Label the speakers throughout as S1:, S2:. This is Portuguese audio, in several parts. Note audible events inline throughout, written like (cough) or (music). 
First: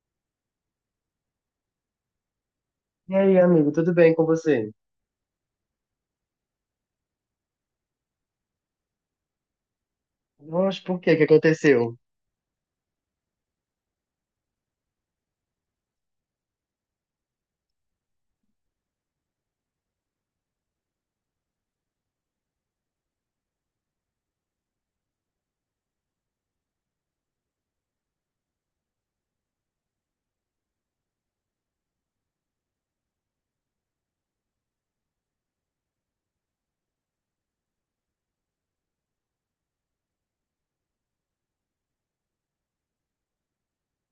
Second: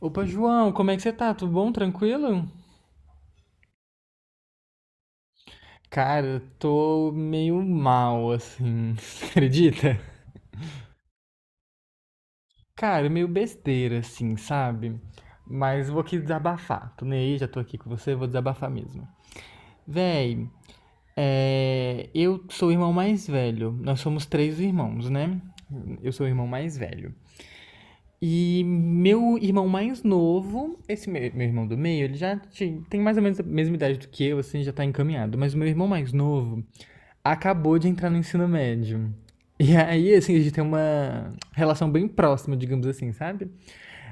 S1: Opa, João, como é que você tá? Tudo bom? Tranquilo?
S2: E aí, amigo, tudo bem com você?
S1: Cara, eu tô meio mal, assim, (laughs) você acredita?
S2: Nossa, por quê? O que aconteceu?
S1: Cara, meio besteira, assim, sabe? Mas vou aqui desabafar. Tô nem aí, já tô aqui com você, vou desabafar mesmo. Véi, eu sou o irmão mais velho. Nós somos três irmãos, né? Eu sou o irmão mais velho. E meu irmão mais novo, esse meu irmão do meio, ele tem mais ou menos a mesma idade do que eu, assim, já tá encaminhado. Mas o meu irmão mais novo, acabou de entrar no ensino médio. E aí, assim, a gente tem uma relação bem próxima, digamos assim, sabe?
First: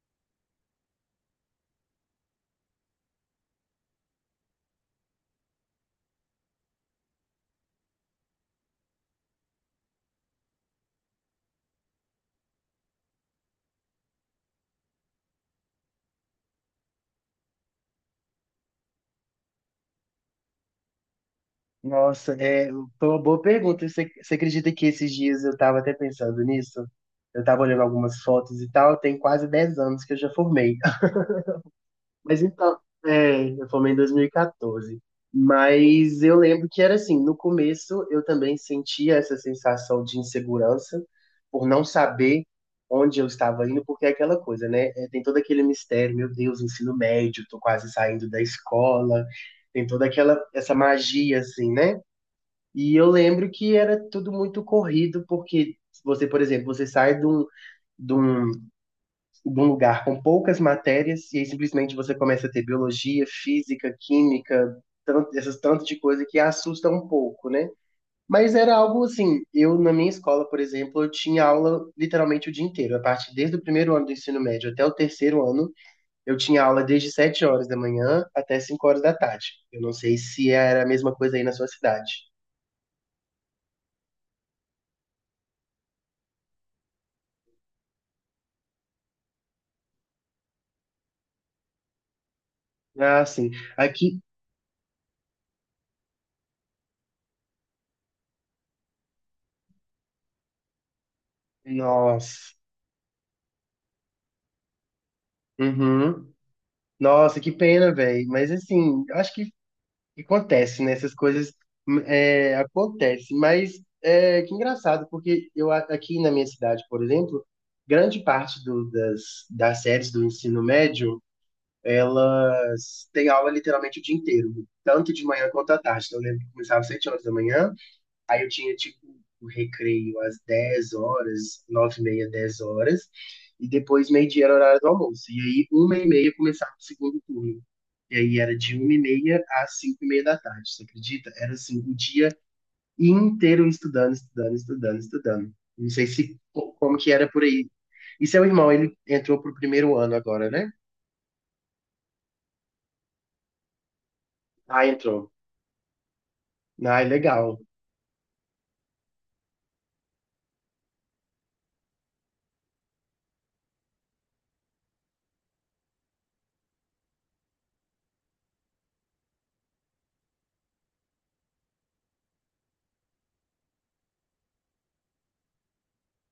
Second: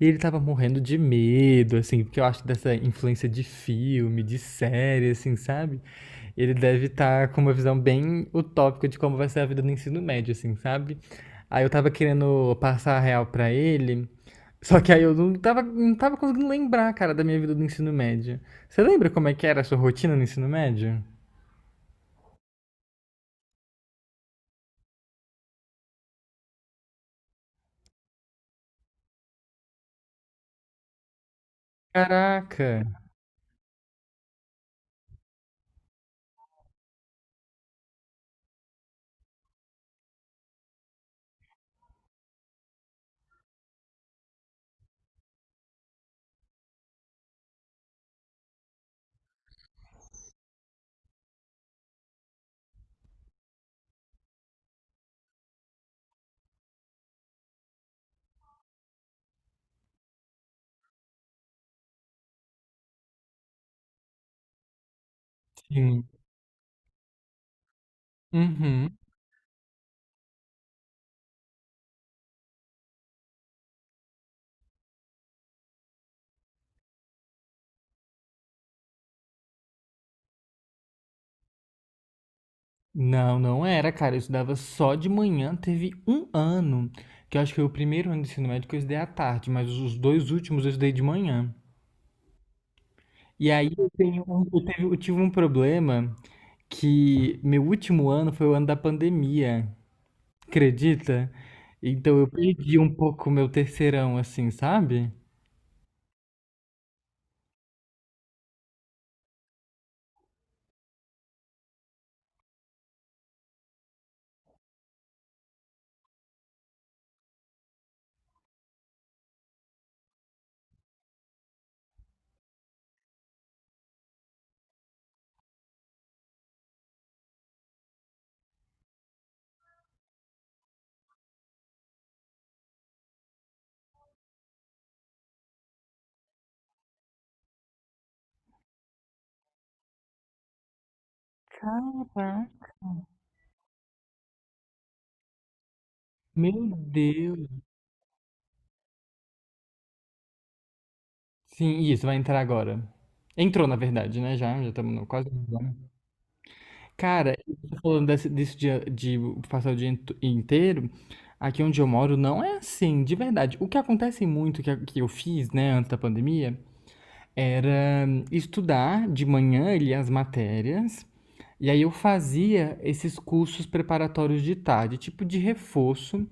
S1: E ele tava morrendo de medo, assim, porque eu acho que dessa influência de filme, de série, assim, sabe? Ele deve estar com uma visão bem utópica de como vai ser a vida no ensino médio, assim, sabe? Aí eu tava querendo passar a real pra ele, só que aí eu não tava conseguindo lembrar, cara, da minha vida do ensino médio. Você lembra como é que era a sua rotina no ensino médio?
S2: Nossa, é, foi uma boa pergunta. Você acredita que esses dias eu estava até pensando nisso? Eu estava olhando algumas fotos e tal, tem quase 10 anos que eu já formei. Mas então,
S1: Caraca!
S2: é, eu formei em 2014. Mas eu lembro que era assim, no começo eu também sentia essa sensação de insegurança por não saber onde eu estava indo, porque é aquela coisa, né? É, tem todo aquele mistério, meu Deus, ensino médio, tô quase saindo da escola, tem toda aquela essa magia assim, né? E eu lembro que era tudo muito corrido, porque você, por exemplo, você sai de um, de um de um lugar com poucas matérias e aí simplesmente você começa a ter biologia, física, química, tanto, essas tantas de
S1: Sim.
S2: coisa que assusta um pouco, né? Mas era
S1: Uhum.
S2: algo assim, eu na minha escola, por exemplo, eu tinha aula literalmente o dia inteiro. A partir desde o primeiro ano do ensino médio até o terceiro ano, eu tinha aula desde 7 horas da manhã até 5 horas da tarde. Eu não sei se era a mesma coisa aí na sua cidade.
S1: Não, não era, cara. Eu estudava só de manhã. Teve um ano, que eu acho que foi o primeiro ano do ensino médio que eu estudei à tarde, mas os dois últimos eu estudei de manhã.
S2: Ah, sim.
S1: E aí eu
S2: Aqui,
S1: tenho, um- eu teve- eu tive um problema que meu último ano foi o ano da pandemia, acredita? Então eu
S2: nossa.
S1: perdi um pouco o meu terceirão, assim, sabe?
S2: Uhum. Nossa, que pena, velho. Mas assim, acho que acontece, né? Essas coisas acontecem, mas é que engraçado, porque aqui na minha cidade, por exemplo, grande parte das séries do ensino médio, elas têm aula literalmente o dia inteiro, tanto de manhã quanto à tarde. Então, eu lembro que começava às 7 horas da manhã. Aí eu tinha, tipo, o recreio às 10 horas, 9h30, 10 horas, e depois meio-dia era o horário do almoço. E aí, 1h30 começava o segundo turno. E aí era de 1h30 às 5h30 da tarde, você acredita? Era assim, o dia
S1: Cara,
S2: inteiro estudando, estudando, estudando, estudando. Não sei se
S1: meu
S2: co- como que era por
S1: Deus.
S2: aí. E seu irmão, ele entrou pro primeiro ano agora, né?
S1: Sim, isso, vai entrar agora. Entrou, na verdade, né? Já, já
S2: Ah,
S1: estamos quase.
S2: entrou. Ah,
S1: Cara,
S2: legal.
S1: você falando disso de passar o dia int- inteiro, aqui onde eu moro não é assim, de verdade. O que acontece muito, que eu fiz, né, antes da pandemia, era estudar de manhã ali as matérias, e aí eu fazia esses cursos preparatórios de tarde, tipo de reforço,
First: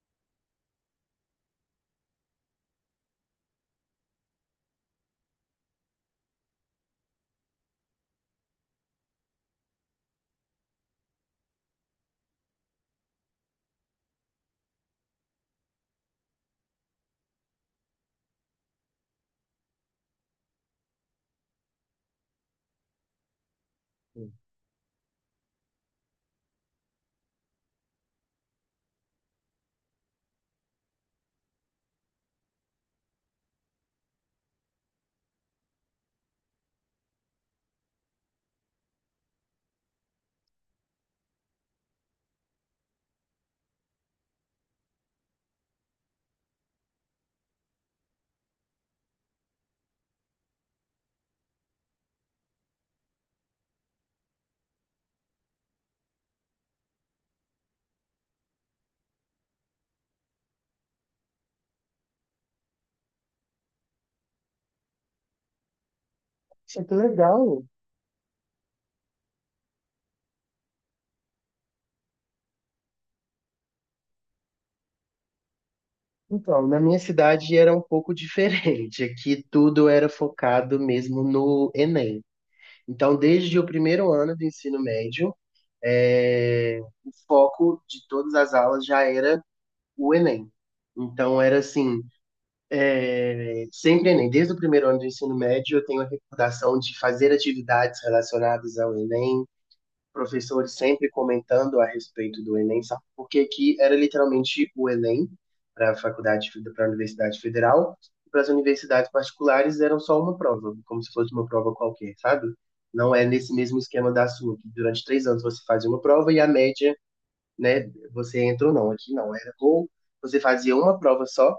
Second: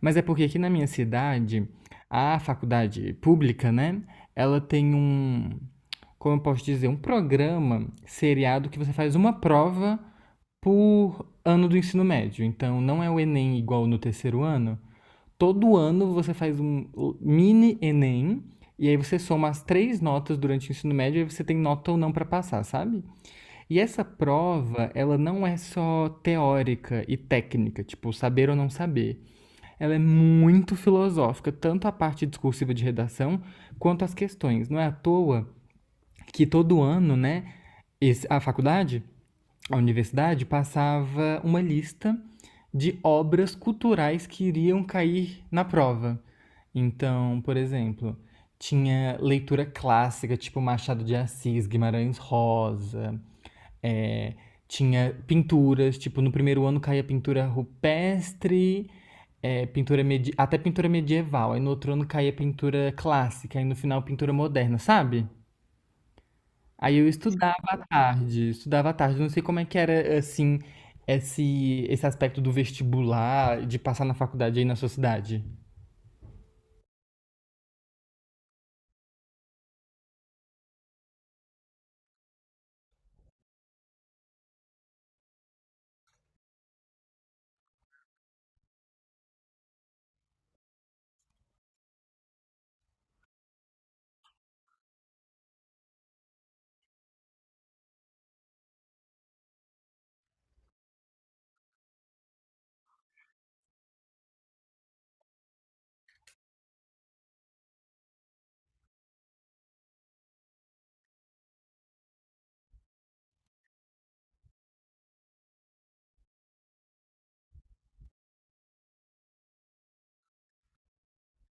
S1: mas é porque aqui na minha cidade, a faculdade pública, né, ela tem um, como eu posso dizer, um programa seriado que você faz uma prova por ano do ensino médio. Então, não é o Enem igual no terceiro ano. Todo ano você faz um mini Enem e aí você soma as três notas durante o ensino médio e aí você tem nota ou não para passar, sabe? E essa prova, ela não é só teórica e técnica, tipo saber ou não saber. Ela é muito filosófica, tanto a parte discursiva de redação quanto as questões. Não é à toa que todo ano, né, a faculdade a universidade passava uma lista de obras culturais que iriam cair na prova. Então, por exemplo, tinha leitura clássica, tipo Machado de Assis, Guimarães Rosa, é, tinha pinturas, tipo, no primeiro ano caía pintura rupestre, até pintura medieval, aí no outro ano caía pintura clássica, aí no final pintura moderna, sabe?
S2: É que
S1: Aí eu estudava
S2: legal.
S1: à tarde, estudava à tarde. Não sei como é que era, assim, esse aspecto do vestibular, de passar na faculdade aí na sua cidade.
S2: Então, na minha cidade era um pouco diferente. Aqui tudo era focado mesmo no Enem. Então, desde o primeiro ano do ensino médio, eh, o foco de todas as aulas já era o Enem. Então, era assim, sempre Enem. Desde o primeiro ano do ensino médio, eu tenho a recordação de fazer atividades relacionadas ao Enem. Professores sempre comentando a respeito do Enem, sabe? Porque aqui era literalmente o Enem para a faculdade, para a Universidade Federal, e para as universidades particulares eram só uma prova, como se fosse uma prova qualquer, sabe? Não é nesse mesmo esquema da sua, que durante 3 anos você fazia uma prova e a média, né, você entra ou não. Aqui não, era ou você fazia uma prova só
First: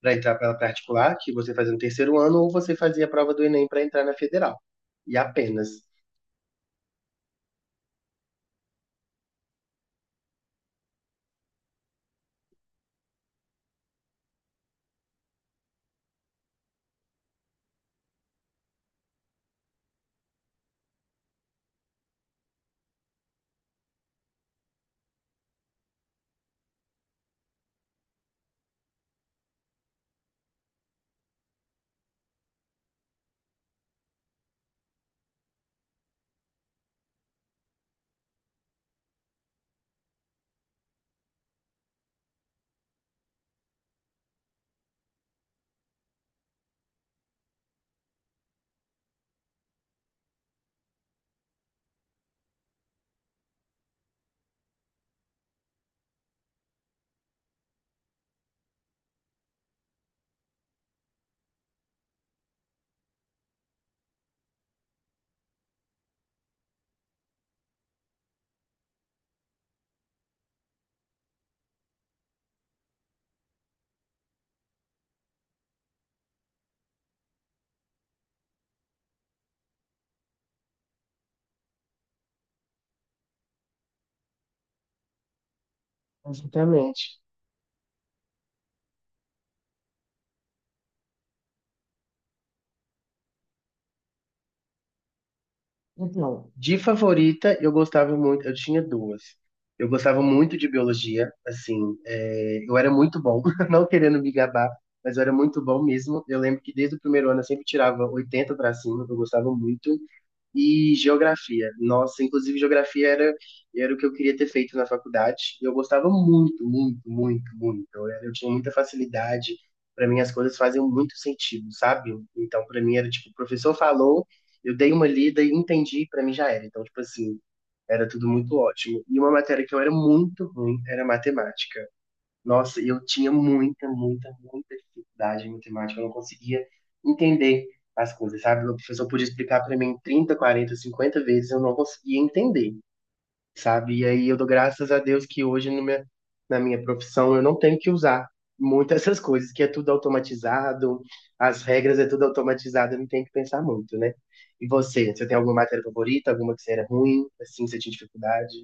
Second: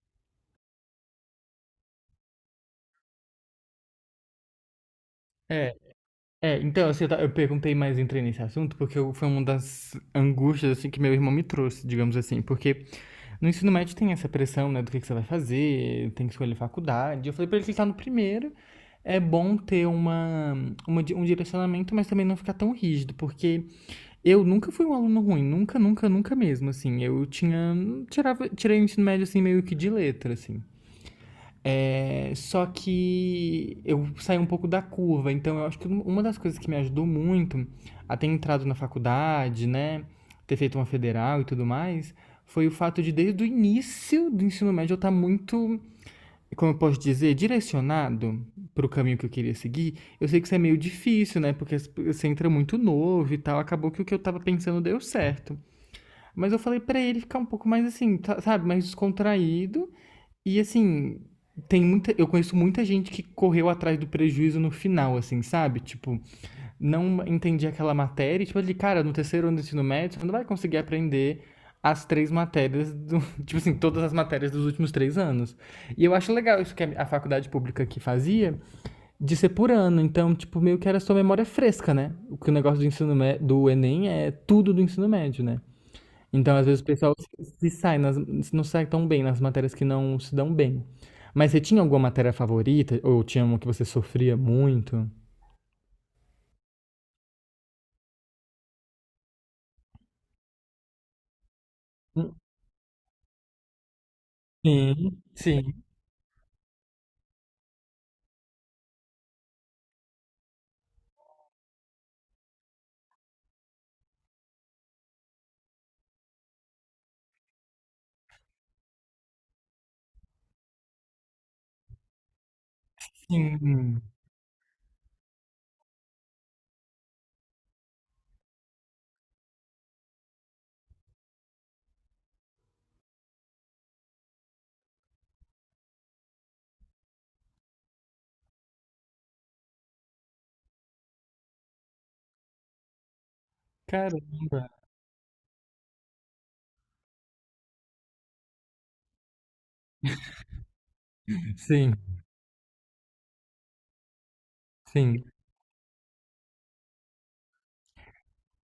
S2: para entrar pela particular, que você fazia no terceiro ano, ou você fazia a prova do Enem para entrar na federal. E apenas.
S1: É, é, então, assim, eu perguntei mais, entrei nesse assunto, porque foi uma das angústias, assim, que meu irmão me trouxe, digamos assim, porque no ensino médio tem essa pressão, né, do que você vai fazer, tem que escolher faculdade. Eu falei pra ele que ele tá no primeiro, é bom ter uma, um direcionamento, mas também não ficar tão rígido, porque eu nunca fui um aluno ruim, nunca, nunca, nunca mesmo, assim. Eu tinha. Tirava, tirei o ensino médio, assim, meio que de letra, assim. É, só que eu saí um pouco da curva, então eu acho que uma das coisas que me ajudou muito a ter entrado na faculdade, né? Ter feito uma federal e tudo mais, foi o fato de desde o início do ensino médio eu estar muito como eu posso dizer, direcionado para o caminho que eu queria seguir, eu sei que isso é meio difícil, né? Porque você entra muito novo e tal. Acabou que o que eu tava pensando deu certo. Mas eu falei pra ele ficar um pouco mais assim, tá- sabe? Mais descontraído. E assim, tem muita, eu conheço muita gente que correu atrás do prejuízo no final, assim, sabe? Tipo, não entendia aquela matéria. E, tipo, ele, cara, no terceiro ano do ensino médio, você não vai conseguir aprender as três matérias, (laughs) tipo assim, todas as matérias dos últimos três anos. E eu acho legal isso que a faculdade pública aqui fazia, de ser por ano. Então, tipo, meio que era sua memória fresca, né? O que o negócio do ensino mé- do Enem é tudo do ensino médio, né? Então, às vezes, o pessoal
S2: Exatamente.
S1: se sai nas, não sai tão bem nas matérias que não se dão bem. Mas você tinha alguma matéria favorita? Ou tinha uma que você sofria muito?
S2: Então, de favorita, eu gostava muito, eu tinha duas. Eu gostava muito de biologia, assim,
S1: Hum,
S2: é, eu era muito bom, (laughs) não querendo me gabar, mas eu
S1: Sim,
S2: era muito bom
S1: sim.
S2: mesmo. Eu lembro que desde o primeiro ano eu sempre tirava 80 para cima, eu gostava muito. E geografia. Nossa, inclusive geografia era o que eu queria ter feito na faculdade. E eu gostava muito, muito, muito, muito. Eu tinha muita facilidade. Para mim, as coisas faziam muito sentido, sabe? Então, para mim, era tipo, o professor
S1: Sim,
S2: falou, eu dei uma lida e entendi, para mim já era. Então, tipo assim, era tudo muito ótimo. E uma matéria que eu era muito ruim era matemática. Nossa, eu tinha muita, muita, muita dificuldade em matemática, eu não conseguia entender as coisas, sabe? O professor podia explicar para mim 30, 40, 50 vezes, eu não conseguia entender, sabe? E aí eu dou
S1: caramba.
S2: graças a Deus que hoje no minha, na minha profissão eu não tenho que usar muito essas coisas, que é tudo automatizado, as
S1: Sim,
S2: regras é tudo automatizado, eu não tenho que pensar muito, né? E você,
S1: sim.
S2: você tem alguma matéria favorita, alguma que você era ruim, assim, que você tinha dificuldade?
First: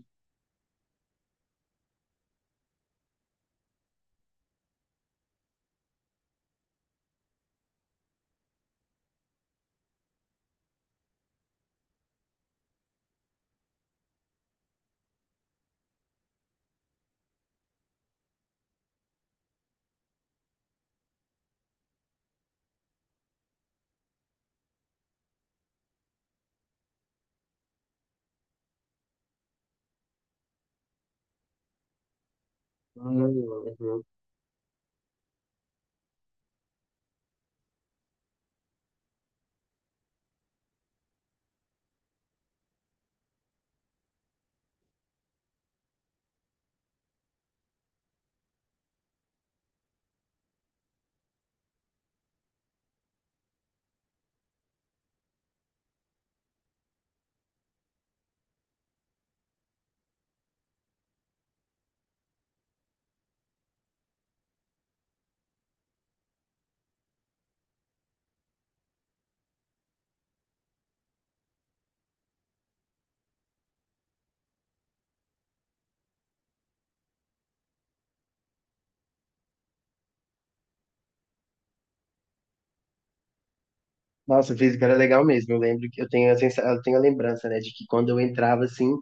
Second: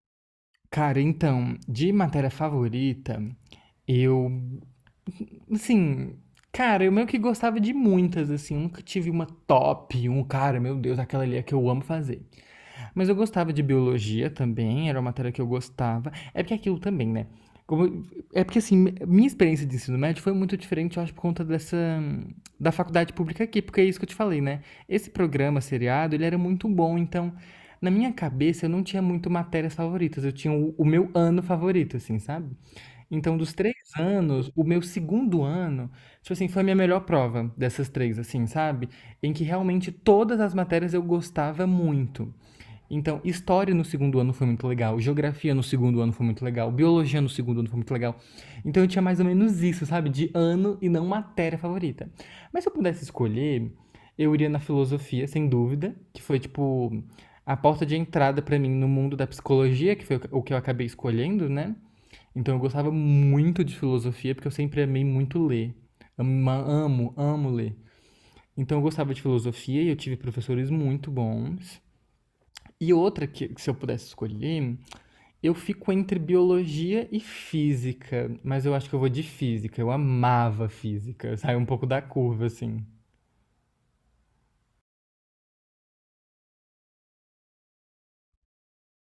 S1: Cara, então, de matéria favorita, eu, assim, cara, eu meio que gostava de muitas, assim, eu nunca tive uma top, um cara, meu Deus, aquela ali é que eu amo fazer. Mas eu gostava de biologia também, era uma matéria que eu gostava. É porque aquilo também, né? Como- é porque assim, minha experiência de ensino médio foi muito diferente, eu acho, por conta dessa da faculdade pública aqui, porque é isso que eu te falei, né? Esse programa seriado, ele era muito bom, então na minha cabeça eu não tinha muito matérias favoritas, eu tinha o meu ano favorito, assim, sabe? Então, dos três
S2: Hum.
S1: anos, o meu segundo ano, tipo assim, foi a minha melhor prova dessas três, assim, sabe? Em que realmente todas as matérias eu gostava muito. Então, história no segundo ano foi muito legal, geografia no segundo ano foi muito legal, biologia no segundo ano foi muito legal. Então eu tinha mais ou menos isso, sabe? De ano e não matéria favorita. Mas se eu pudesse escolher, eu iria na filosofia, sem dúvida, que foi tipo a porta de entrada pra mim no mundo da psicologia, que foi o que eu acabei escolhendo, né? Então eu gostava muito de filosofia, porque eu sempre amei muito ler. Amo, amo ler. Então eu gostava de filosofia e eu tive professores muito bons. E outra que se eu pudesse escolher, eu fico entre biologia e física, mas eu acho que eu vou de física. Eu amava física, saiu um pouco da curva, assim.
S2: Nossa, física era legal mesmo. Eu lembro que eu tenho a lembrança, né, de que quando eu entrava assim,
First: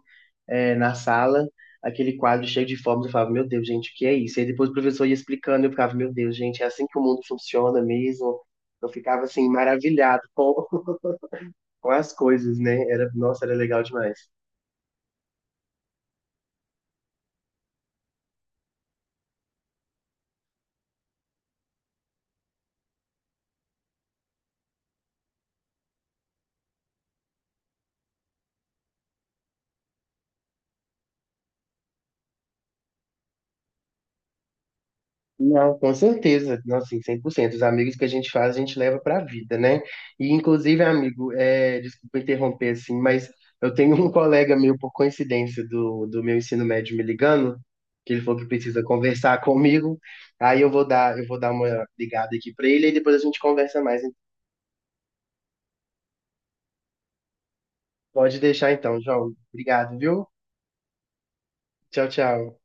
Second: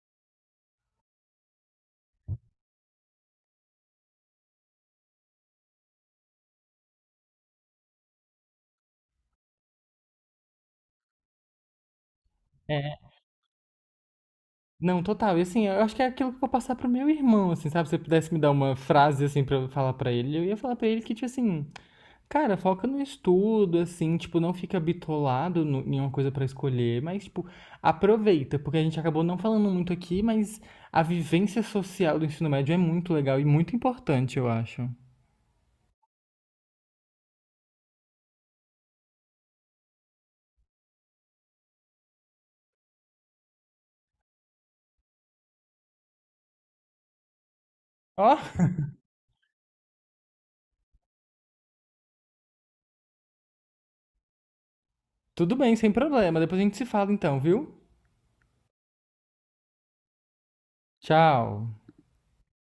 S2: na sala, aquele quadro cheio de formas, eu falava, meu Deus, gente, o que é isso? E depois o professor ia explicando, eu ficava, meu Deus, gente, é assim que o mundo funciona mesmo. Eu ficava assim maravilhado com, (laughs) com as coisas, né? Era,
S1: É.
S2: nossa, era legal demais.
S1: Não, total. E assim, eu acho que é aquilo que eu vou passar pro meu irmão, assim, sabe? Se eu pudesse me dar uma frase, assim, pra eu falar pra ele, eu ia falar pra ele que, tipo assim, cara, foca no estudo, assim, tipo, não fica bitolado no, em uma coisa pra escolher, mas, tipo, aproveita, porque a gente acabou não falando muito aqui, mas a vivência social do ensino médio é muito legal e muito importante, eu acho.
S2: Não, com certeza. Não, sim, 100%. Os amigos que a gente faz, a gente leva para a vida, né? E, inclusive, amigo, desculpa interromper, assim, mas eu tenho um (laughs) colega meu, por coincidência, do meu ensino médio me ligando, que ele
S1: Ó,
S2: falou que precisa conversar (laughs) comigo. Aí eu vou dar uma ligada aqui para ele e depois a gente conversa mais.
S1: tudo bem, sem problema. Depois a gente se fala então, viu?
S2: Pode deixar então, João. Obrigado, viu?
S1: Tchau.
S2: Tchau, tchau.